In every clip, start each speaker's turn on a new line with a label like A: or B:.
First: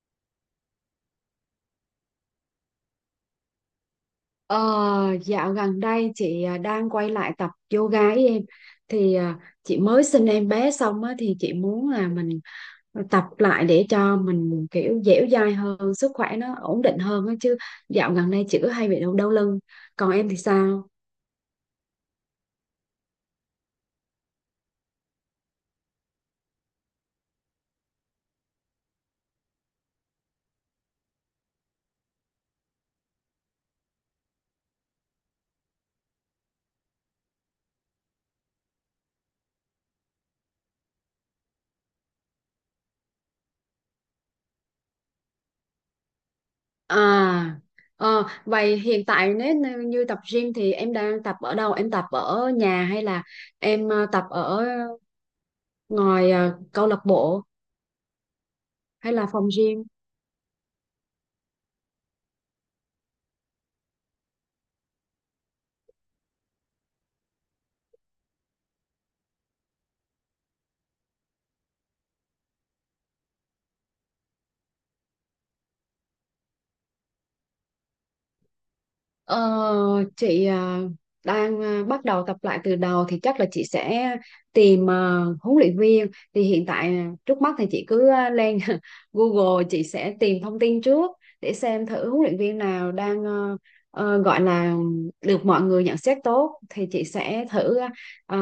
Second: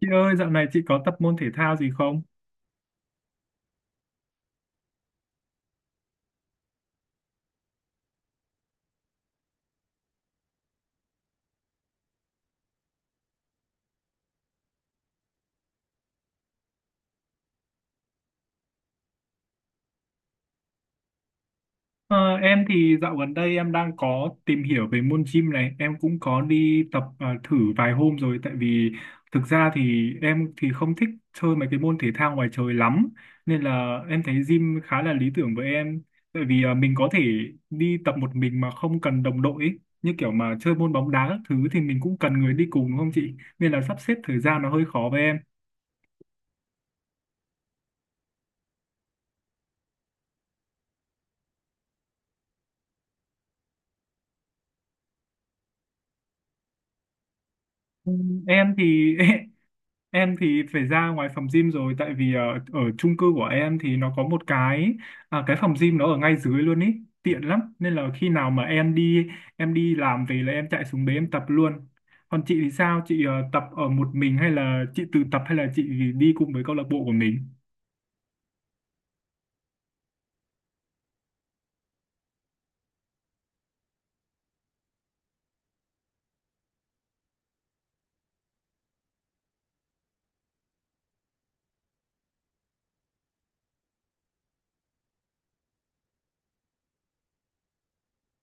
A: Chị ơi, dạo này chị có tập môn thể thao gì không?
B: Ờ, dạo gần đây chị đang quay lại tập yoga ấy em. Thì chị mới sinh em bé xong á, thì chị muốn là mình tập lại để cho mình kiểu dẻo dai hơn, sức khỏe nó ổn định hơn á chứ. Dạo gần đây chị cứ hay bị đau đau lưng. Còn em thì sao?
A: Ờ, em thì dạo gần đây em đang có tìm hiểu về môn gym này, em cũng có đi tập thử vài hôm rồi, tại vì thực ra thì em thì không thích chơi mấy cái môn thể thao ngoài trời lắm, nên là em thấy gym khá là lý tưởng với em. Tại vì mình có thể đi tập một mình mà không cần đồng đội ấy. Như kiểu mà chơi môn bóng đá các thứ thì mình cũng cần người đi cùng đúng không chị? Nên là sắp xếp thời gian nó hơi khó với em.
B: À, vậy hiện tại nếu như như tập gym thì em đang tập ở đâu? Em tập ở nhà hay là em tập ở ngoài, câu lạc bộ
A: Ừ. Em
B: hay
A: thì
B: là phòng gym?
A: Em thì phải ra ngoài phòng gym rồi, tại vì ở chung cư của em thì nó có một cái phòng gym nó ở ngay dưới luôn ý, tiện lắm, nên là khi nào mà em đi làm về là em chạy xuống đấy em tập luôn. Còn chị thì sao, chị tập ở một mình hay là chị tự tập hay là chị đi cùng với câu lạc bộ của mình?
B: Ờ, chị đang bắt đầu tập lại từ đầu thì chắc là chị sẽ tìm huấn luyện viên. Thì hiện tại trước mắt thì chị cứ lên Google, chị sẽ tìm thông tin trước để xem thử huấn luyện viên nào đang gọi là được mọi người nhận xét tốt, thì chị sẽ thử ờ,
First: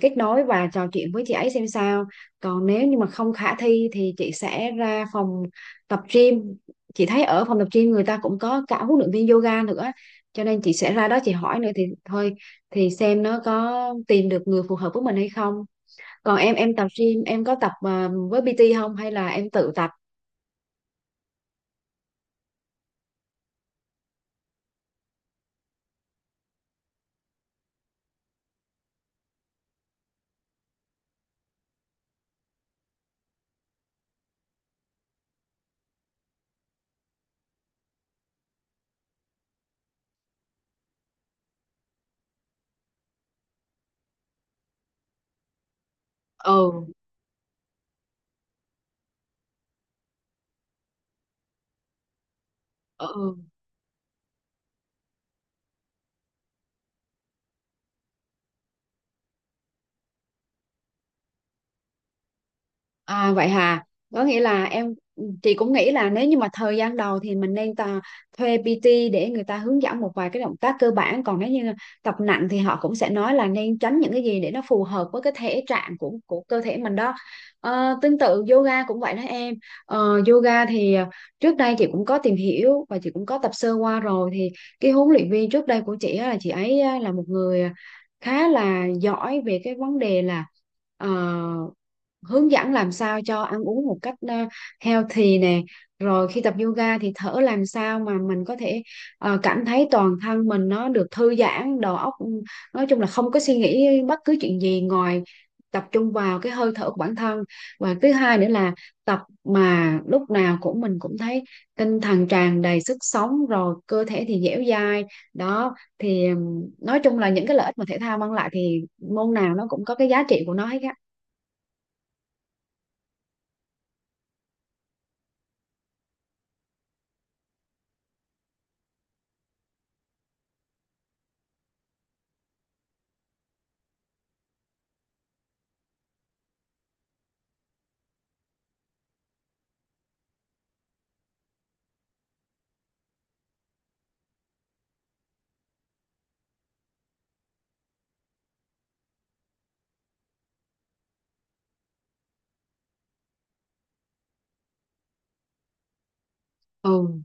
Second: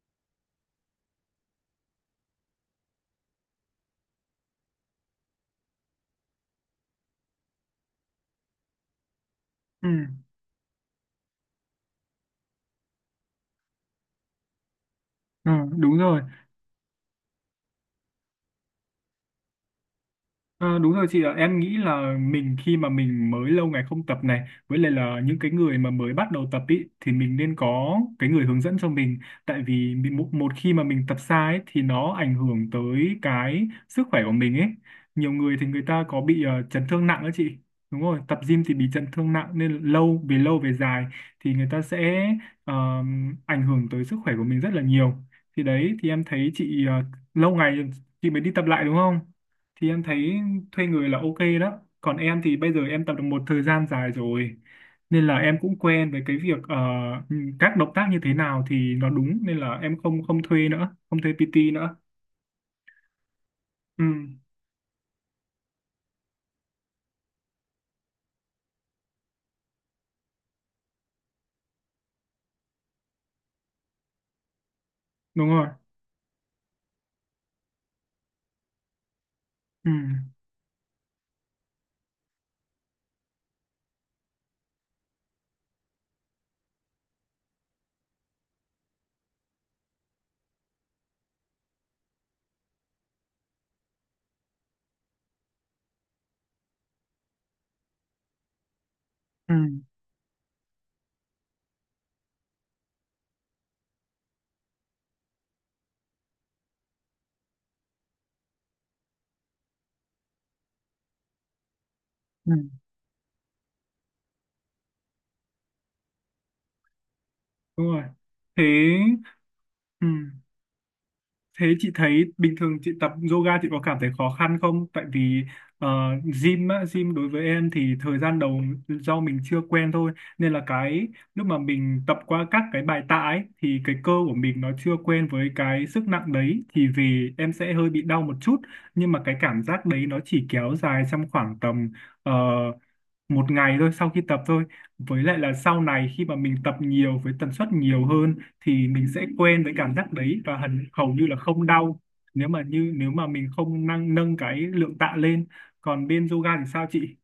B: kết nối và trò chuyện với chị ấy xem sao. Còn nếu như mà không khả thi thì chị sẽ ra phòng tập gym. Chị thấy ở phòng tập gym người ta cũng có cả huấn luyện viên yoga nữa,
A: Ừ.
B: cho nên chị sẽ ra đó chị hỏi nữa thì thôi, thì xem nó có tìm được người phù hợp với mình hay
A: Ừ,
B: không.
A: đúng rồi.
B: Còn em tập gym em có tập với PT không hay là em tự tập?
A: Ờ, Đúng rồi chị ạ, em nghĩ là mình khi mà mình mới lâu ngày không tập này, với lại là những cái người mà mới bắt đầu tập ý, thì mình nên có cái người hướng dẫn cho mình. Tại vì một khi mà mình tập sai ấy, thì nó ảnh hưởng tới cái sức khỏe của mình ấy. Nhiều người thì người ta có bị chấn thương nặng đó chị. Đúng rồi, tập gym thì bị chấn thương nặng, nên về lâu về dài thì người ta sẽ ờ, ảnh hưởng tới sức khỏe của mình rất là nhiều. Thì đấy, thì em thấy
B: Ừ.
A: chị lâu ngày chị mới đi tập lại đúng không? Thì em thấy thuê người là ok đó, còn em thì bây giờ em tập được
B: Ừ.
A: một thời gian dài rồi, nên là em cũng quen với cái việc các động tác như thế nào thì nó đúng, nên là em không không thuê nữa, không thuê PT nữa.
B: À vậy hà,
A: Ừ,
B: có nghĩa là chị cũng nghĩ là nếu như mà thời gian đầu thì mình nên thuê PT để người ta hướng dẫn một vài cái động tác cơ bản. Còn nếu như tập nặng thì họ cũng sẽ nói là nên tránh những cái gì để nó phù hợp với cái
A: đúng
B: thể
A: rồi.
B: trạng của cơ thể mình đó. Ờ, tương tự yoga cũng vậy đó em.
A: Ừ.
B: Ờ, yoga thì trước đây chị cũng có tìm hiểu và chị cũng có tập sơ qua rồi, thì cái huấn luyện viên trước đây của chị á, là chị ấy á, là một người khá là giỏi về cái vấn đề là ờ, hướng dẫn làm sao cho ăn uống một cách healthy nè, rồi khi tập yoga thì thở làm sao mà mình có thể
A: Ừ.
B: cảm thấy toàn thân mình nó được thư giãn đầu óc, ừ, nói chung là không có suy nghĩ bất cứ chuyện gì ngoài tập trung vào cái hơi thở của bản thân. Và thứ hai nữa là tập mà lúc nào cũng mình cũng thấy tinh thần
A: Ừ,
B: tràn đầy sức sống, rồi cơ thể thì dẻo dai. Đó thì nói chung là những cái lợi ích mà
A: đúng
B: thể
A: rồi.
B: thao mang lại
A: Thế.
B: thì môn nào nó cũng có
A: Ừ.
B: cái giá trị của nó hết á.
A: Thế chị thấy bình thường chị tập yoga chị có cảm thấy khó khăn không? Tại vì ờ, gym á, đối với em thì thời gian đầu do mình chưa quen thôi, nên là cái lúc mà mình tập qua các cái bài tạ ấy thì cái cơ của mình nó chưa quen với cái sức nặng đấy, thì về em sẽ hơi bị đau một chút. Nhưng mà cái cảm giác đấy nó chỉ kéo dài trong khoảng tầm ờ, một ngày thôi sau khi tập thôi. Với lại là sau này khi mà mình tập nhiều với tần suất nhiều hơn thì mình sẽ quen với cảm giác đấy và hầu như là không đau, nếu mà nếu mà mình không nâng nâng cái lượng tạ lên. Còn bên yoga thì sao chị?
B: Ừ.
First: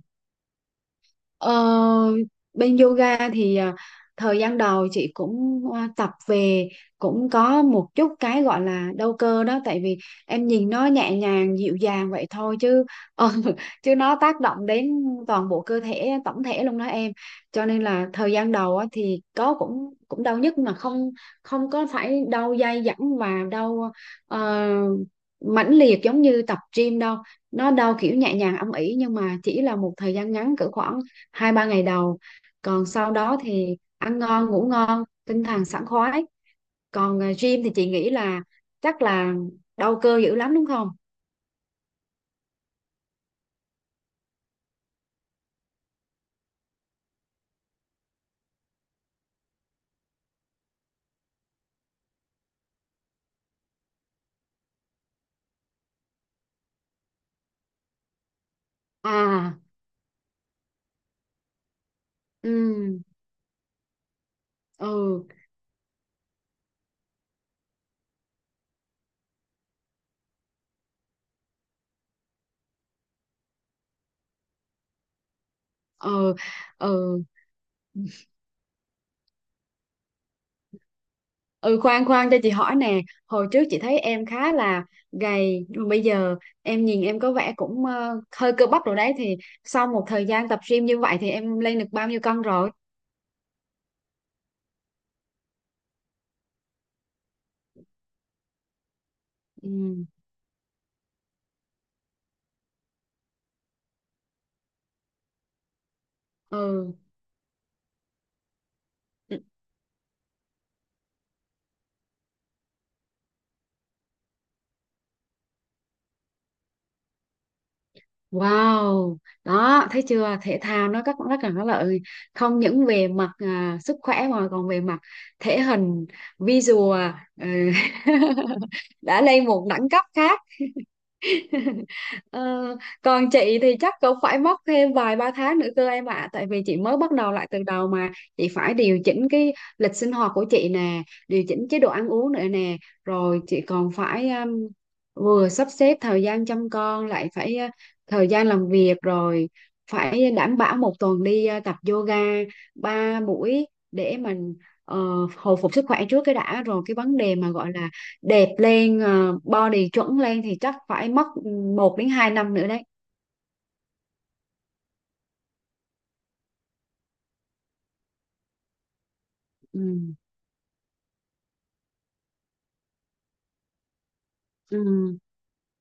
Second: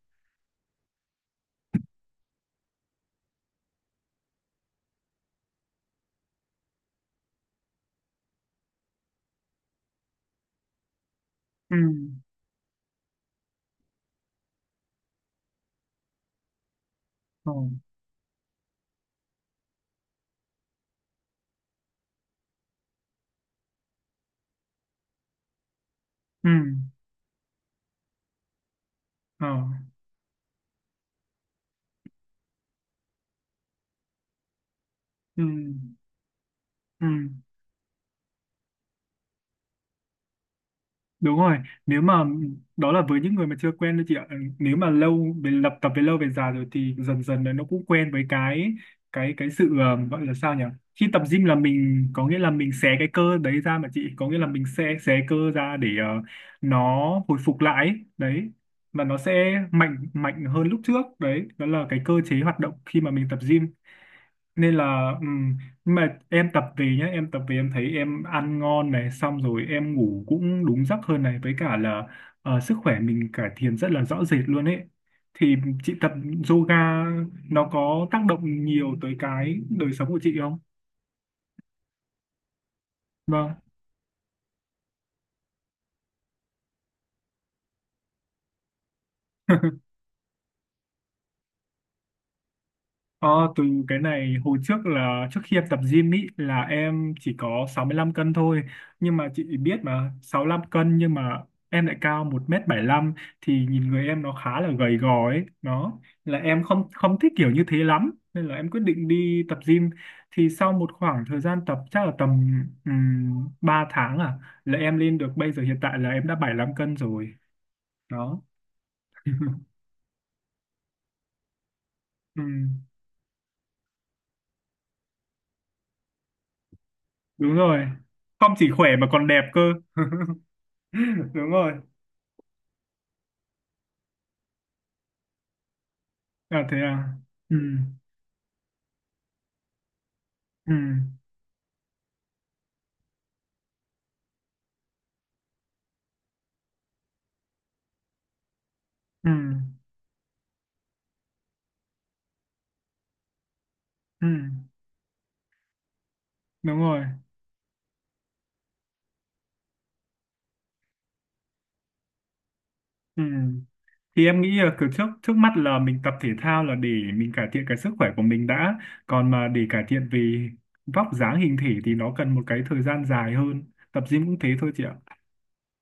B: Ờ, bên yoga thì thời gian đầu chị cũng tập về cũng có một chút cái gọi là đau cơ đó, tại vì em nhìn nó nhẹ nhàng dịu
A: Ừ.
B: dàng vậy thôi chứ ờ, chứ nó tác động đến toàn bộ cơ thể tổng thể luôn đó em.
A: Ừ.
B: Cho nên là thời gian đầu á, thì có cũng cũng đau nhức mà không không có phải đau dai dẳng và đau ờ, mãnh liệt giống như
A: Ừ.
B: tập gym đâu. Nó đau kiểu nhẹ nhàng âm ỉ nhưng mà
A: Ờ.
B: chỉ là một thời gian ngắn cỡ khoảng hai ba ngày đầu. Còn sau đó thì ăn ngon ngủ ngon
A: Ừ.
B: tinh thần sảng khoái.
A: Ừ.
B: Còn gym thì chị nghĩ là chắc là đau cơ dữ lắm đúng không?
A: Đúng rồi, nếu mà đó là với những người mà chưa quen thôi chị ạ. Nếu mà lâu về lập tập về lâu về dài rồi thì dần dần là nó cũng quen với cái sự gọi là sao nhỉ? Khi tập gym là mình có nghĩa là mình xé cái cơ đấy ra mà chị, có nghĩa là mình sẽ xé cơ ra để nó hồi phục lại ấy. Đấy. Và nó sẽ
B: À.
A: mạnh mạnh hơn lúc trước. Đấy, đó là cái cơ chế hoạt động
B: Ừ.
A: khi mà mình tập gym. Nên là
B: Ừ.
A: nhưng mà em tập về nhá em tập về em thấy em ăn ngon này, xong rồi em ngủ cũng đúng giấc hơn này, với cả là sức khỏe mình cải thiện rất là rõ rệt luôn ấy. Thì chị tập
B: Ừ.
A: yoga
B: Ừ.
A: nó có tác động nhiều tới cái đời sống của chị không?
B: Ừ, khoan khoan cho chị hỏi nè. Hồi
A: Vâng.
B: trước chị thấy em khá là gầy nhưng mà bây giờ em nhìn em có vẻ cũng hơi cơ bắp rồi đấy. Thì sau một thời gian tập gym như vậy thì em lên được bao nhiêu cân rồi?
A: Ờ, Từ cái này hồi trước là trước khi em tập gym ý là em chỉ có 65 cân thôi, nhưng mà chị biết
B: Ừ.
A: mà 65 cân nhưng mà em lại cao 1 m lăm, thì nhìn người em nó khá là gầy gò ấy, nó là em không
B: Ừ.
A: không thích kiểu như thế lắm nên là em quyết định đi tập gym. Thì sau một khoảng thời gian tập chắc là tầm 3 tháng à, là em lên được bây giờ hiện tại là em đã 75 cân rồi. Đó.
B: Wow, đó thấy chưa? Thể thao nó rất rất là có lợi, không
A: Ừm,
B: những về mặt sức khỏe mà còn về mặt thể hình, visual, ờ,
A: đúng rồi, không chỉ khỏe mà
B: đã
A: còn đẹp
B: lên
A: cơ.
B: một đẳng cấp khác.
A: Đúng rồi.
B: Ờ, còn chị thì chắc cũng phải mất thêm vài ba tháng nữa cơ em ạ, tại vì
A: À,
B: chị
A: thế
B: mới bắt
A: à.
B: đầu lại
A: Ừ.
B: từ đầu mà. Chị phải điều chỉnh cái lịch sinh hoạt của chị
A: Ừ.
B: nè, điều chỉnh chế độ ăn uống nữa nè, rồi chị còn phải vừa sắp xếp thời gian chăm con, lại phải thời gian làm việc,
A: Ừ.
B: rồi phải đảm bảo một tuần đi tập yoga ba buổi để
A: Ừ,
B: mình ờ, hồi phục sức khỏe trước cái đã,
A: đúng
B: rồi cái
A: rồi.
B: vấn đề mà gọi là đẹp lên body chuẩn lên thì chắc phải mất một đến 2 năm nữa đấy.
A: Ừ. Thì em nghĩ là kiểu trước trước mắt là mình tập thể thao là để mình cải thiện cái sức khỏe của mình đã, còn mà để cải thiện
B: Ừ.
A: về vóc dáng hình thể thì nó cần một cái thời gian dài hơn. Tập gym cũng thế thôi chị ạ.
B: Ừ.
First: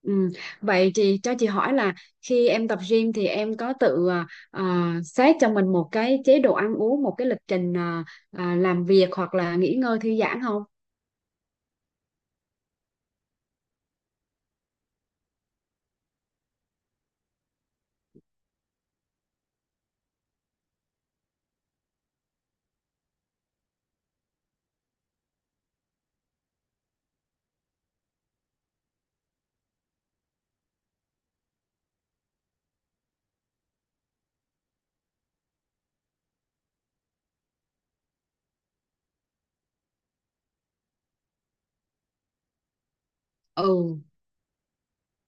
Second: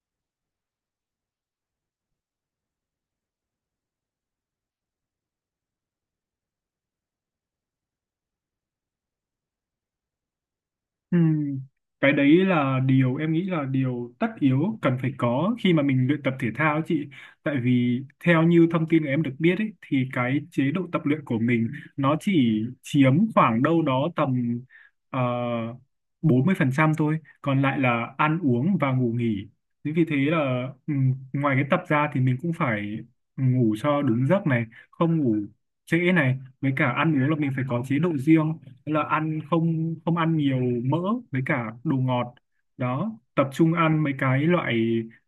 B: Ừ. Vậy chị cho chị hỏi là khi em tập gym thì em có tự xét cho mình một cái chế độ ăn uống, một cái lịch trình làm việc hoặc là nghỉ ngơi thư giãn không?
A: Ừ. Cái đấy là điều em nghĩ là điều tất yếu cần phải có khi mà mình luyện tập thể thao ấy chị. Tại vì theo như thông tin em được biết ấy, thì cái chế độ tập luyện của mình nó chỉ chiếm khoảng đâu đó tầm ờ, 40% thôi. Còn lại là ăn uống và ngủ nghỉ. Thế vì thế là ngoài cái tập ra thì mình cũng phải ngủ cho đúng giấc này, không ngủ trễ này. Với cả ăn uống là mình phải có chế độ riêng. Thế là ăn, không, không ăn nhiều mỡ với cả đồ ngọt, đó tập trung
B: Ừ,
A: ăn mấy cái loại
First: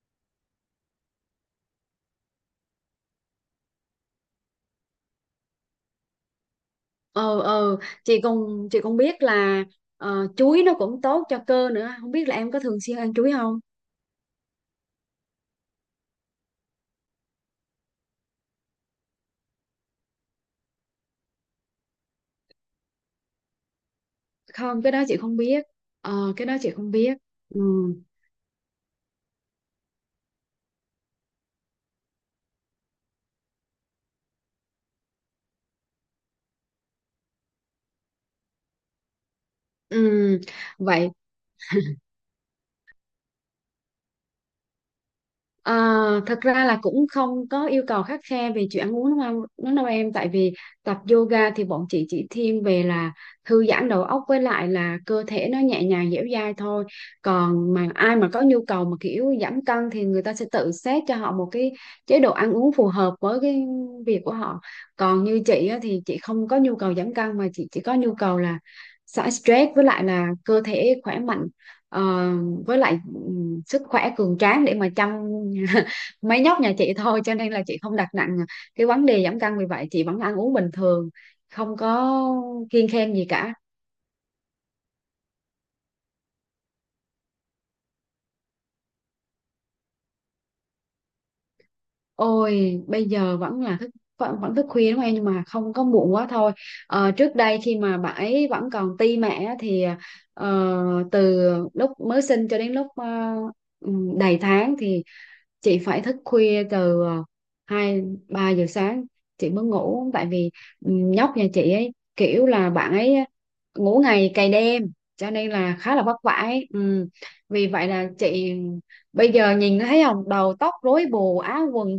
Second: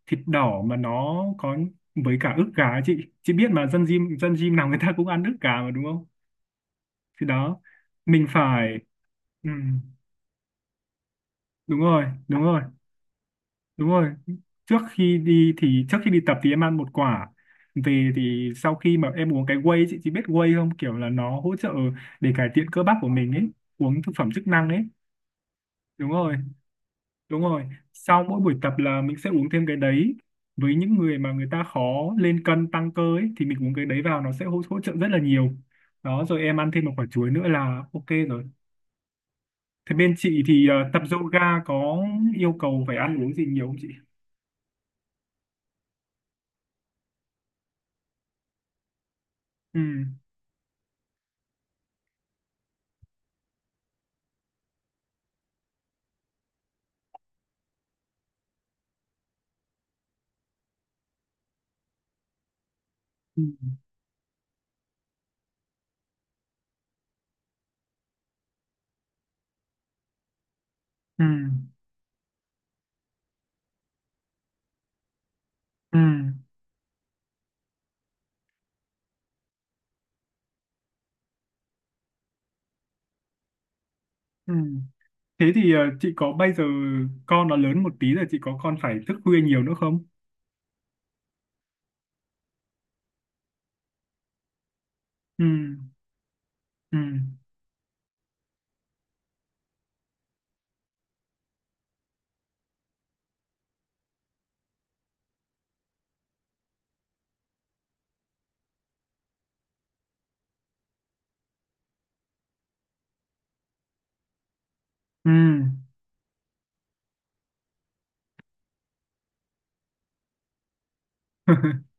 A: thịt đỏ mà nó có với cả ức gà ấy Chị biết mà dân gym nào người ta cũng ăn ức gà mà đúng không? Thì
B: ờ,
A: đó
B: ờ. Chị
A: mình
B: cũng
A: phải.
B: chị cũng biết
A: ừ,
B: là chuối nó cũng tốt cho cơ
A: Đúng
B: nữa.
A: rồi,
B: Không biết là
A: đúng
B: em
A: rồi,
B: có thường xuyên ăn chuối không?
A: đúng rồi. Trước khi đi tập thì em ăn một quả. Về thì sau khi mà em uống cái whey ấy, chị biết whey không, kiểu là nó hỗ trợ để cải thiện cơ bắp của mình ấy, uống thực phẩm chức năng
B: Không,
A: ấy.
B: cái đó chị không biết.
A: Đúng
B: Ờ,
A: rồi.
B: cái đó chị không biết.
A: Đúng
B: Ừ.
A: rồi, sau mỗi buổi tập là mình sẽ uống thêm cái đấy. Với những người mà người ta khó lên cân tăng cơ ấy, thì mình uống cái đấy vào nó sẽ hỗ trợ rất là nhiều. Đó, rồi em ăn thêm một quả chuối nữa là ok rồi. Thế bên
B: Ừ,
A: chị thì tập
B: vậy
A: yoga có yêu cầu phải ăn uống gì nhiều không chị?
B: à, thật ra là cũng không có yêu cầu khắt khe về chuyện ăn uống đúng không đúng
A: Ừ.
B: đâu em, tại vì tập yoga thì bọn chị chỉ thiên về là thư giãn đầu óc, với lại là cơ thể nó nhẹ nhàng dẻo dai thôi. Còn mà ai mà có nhu cầu mà kiểu giảm cân thì người ta sẽ tự xét cho họ một cái chế độ ăn uống phù hợp với
A: Ừ.
B: cái việc của họ. Còn như chị á, thì chị không có nhu cầu giảm cân mà chị chỉ có nhu cầu là xả stress, với lại là cơ thể khỏe
A: Ừ.
B: mạnh. Ờ, với lại sức khỏe cường tráng để mà chăm
A: Ừ.
B: mấy nhóc nhà chị thôi, cho nên là chị không đặt nặng cái vấn đề giảm cân, vì vậy chị vẫn ăn uống bình thường, không có kiêng khem gì cả.
A: Ừ. Thế thì chị có bây giờ con nó lớn một tí rồi chị có con phải thức khuya nhiều nữa không?
B: Ôi bây giờ vẫn là thức vẫn thức khuya đúng không em, nhưng mà
A: Ừ.
B: không có muộn quá thôi.
A: Ừ.
B: Ờ, trước đây khi mà bà ấy vẫn còn ti mẹ á, thì ờ, từ lúc mới sinh cho đến lúc đầy tháng thì chị phải thức khuya từ hai ba giờ sáng chị mới ngủ, tại vì ừ, nhóc nhà chị ấy kiểu là bạn ấy ngủ ngày cày đêm,
A: Ừ.
B: cho nên là khá là vất vả ấy. Ừ. Vì vậy là chị bây giờ nhìn thấy không, đầu tóc rối bù, áo quần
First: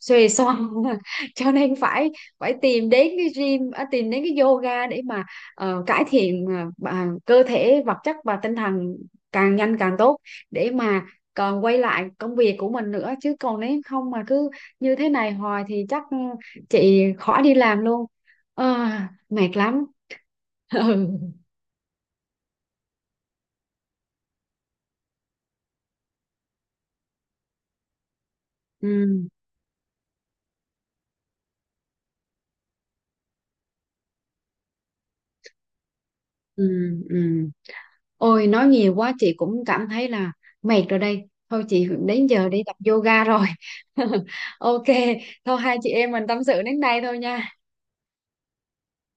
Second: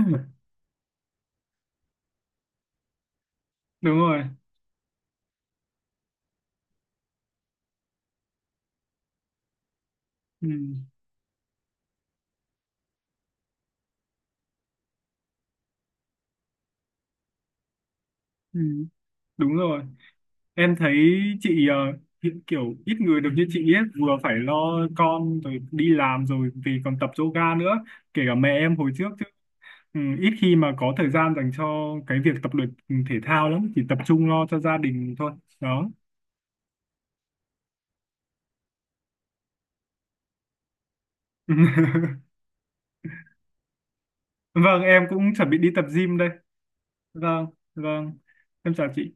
B: xuề xoa. Cho nên phải phải tìm đến cái gym,
A: Đúng
B: tìm đến
A: rồi.
B: cái yoga để mà cải thiện cơ thể vật chất và tinh thần càng nhanh càng tốt,
A: Ừ.
B: để mà còn quay lại công việc của mình nữa chứ. Còn nếu không mà cứ như thế này hoài thì chắc ừ, chị khỏi đi làm luôn.
A: Ừ.
B: Ờ, mệt
A: Đúng
B: lắm.
A: rồi, em thấy
B: Ừ.
A: chị hiện kiểu ít người được như chị ấy, vừa phải lo con rồi đi làm rồi vì còn tập yoga nữa, kể cả mẹ em hồi trước
B: Ừ.
A: chứ. Ừ, ít khi mà có thời gian dành cho cái việc tập luyện thể thao lắm, chỉ tập trung lo cho gia đình thôi. Đó.
B: Ừ. Ừ. Ôi nói nhiều quá chị cũng cảm thấy là mệt rồi đây, thôi chị đến giờ đi tập yoga rồi.
A: Vâng,
B: OK,
A: em cũng chuẩn bị
B: thôi
A: đi
B: hai
A: tập
B: chị em
A: gym
B: mình
A: đây.
B: tâm sự đến đây thôi
A: Vâng,
B: nha.
A: vâng. Em chào chị.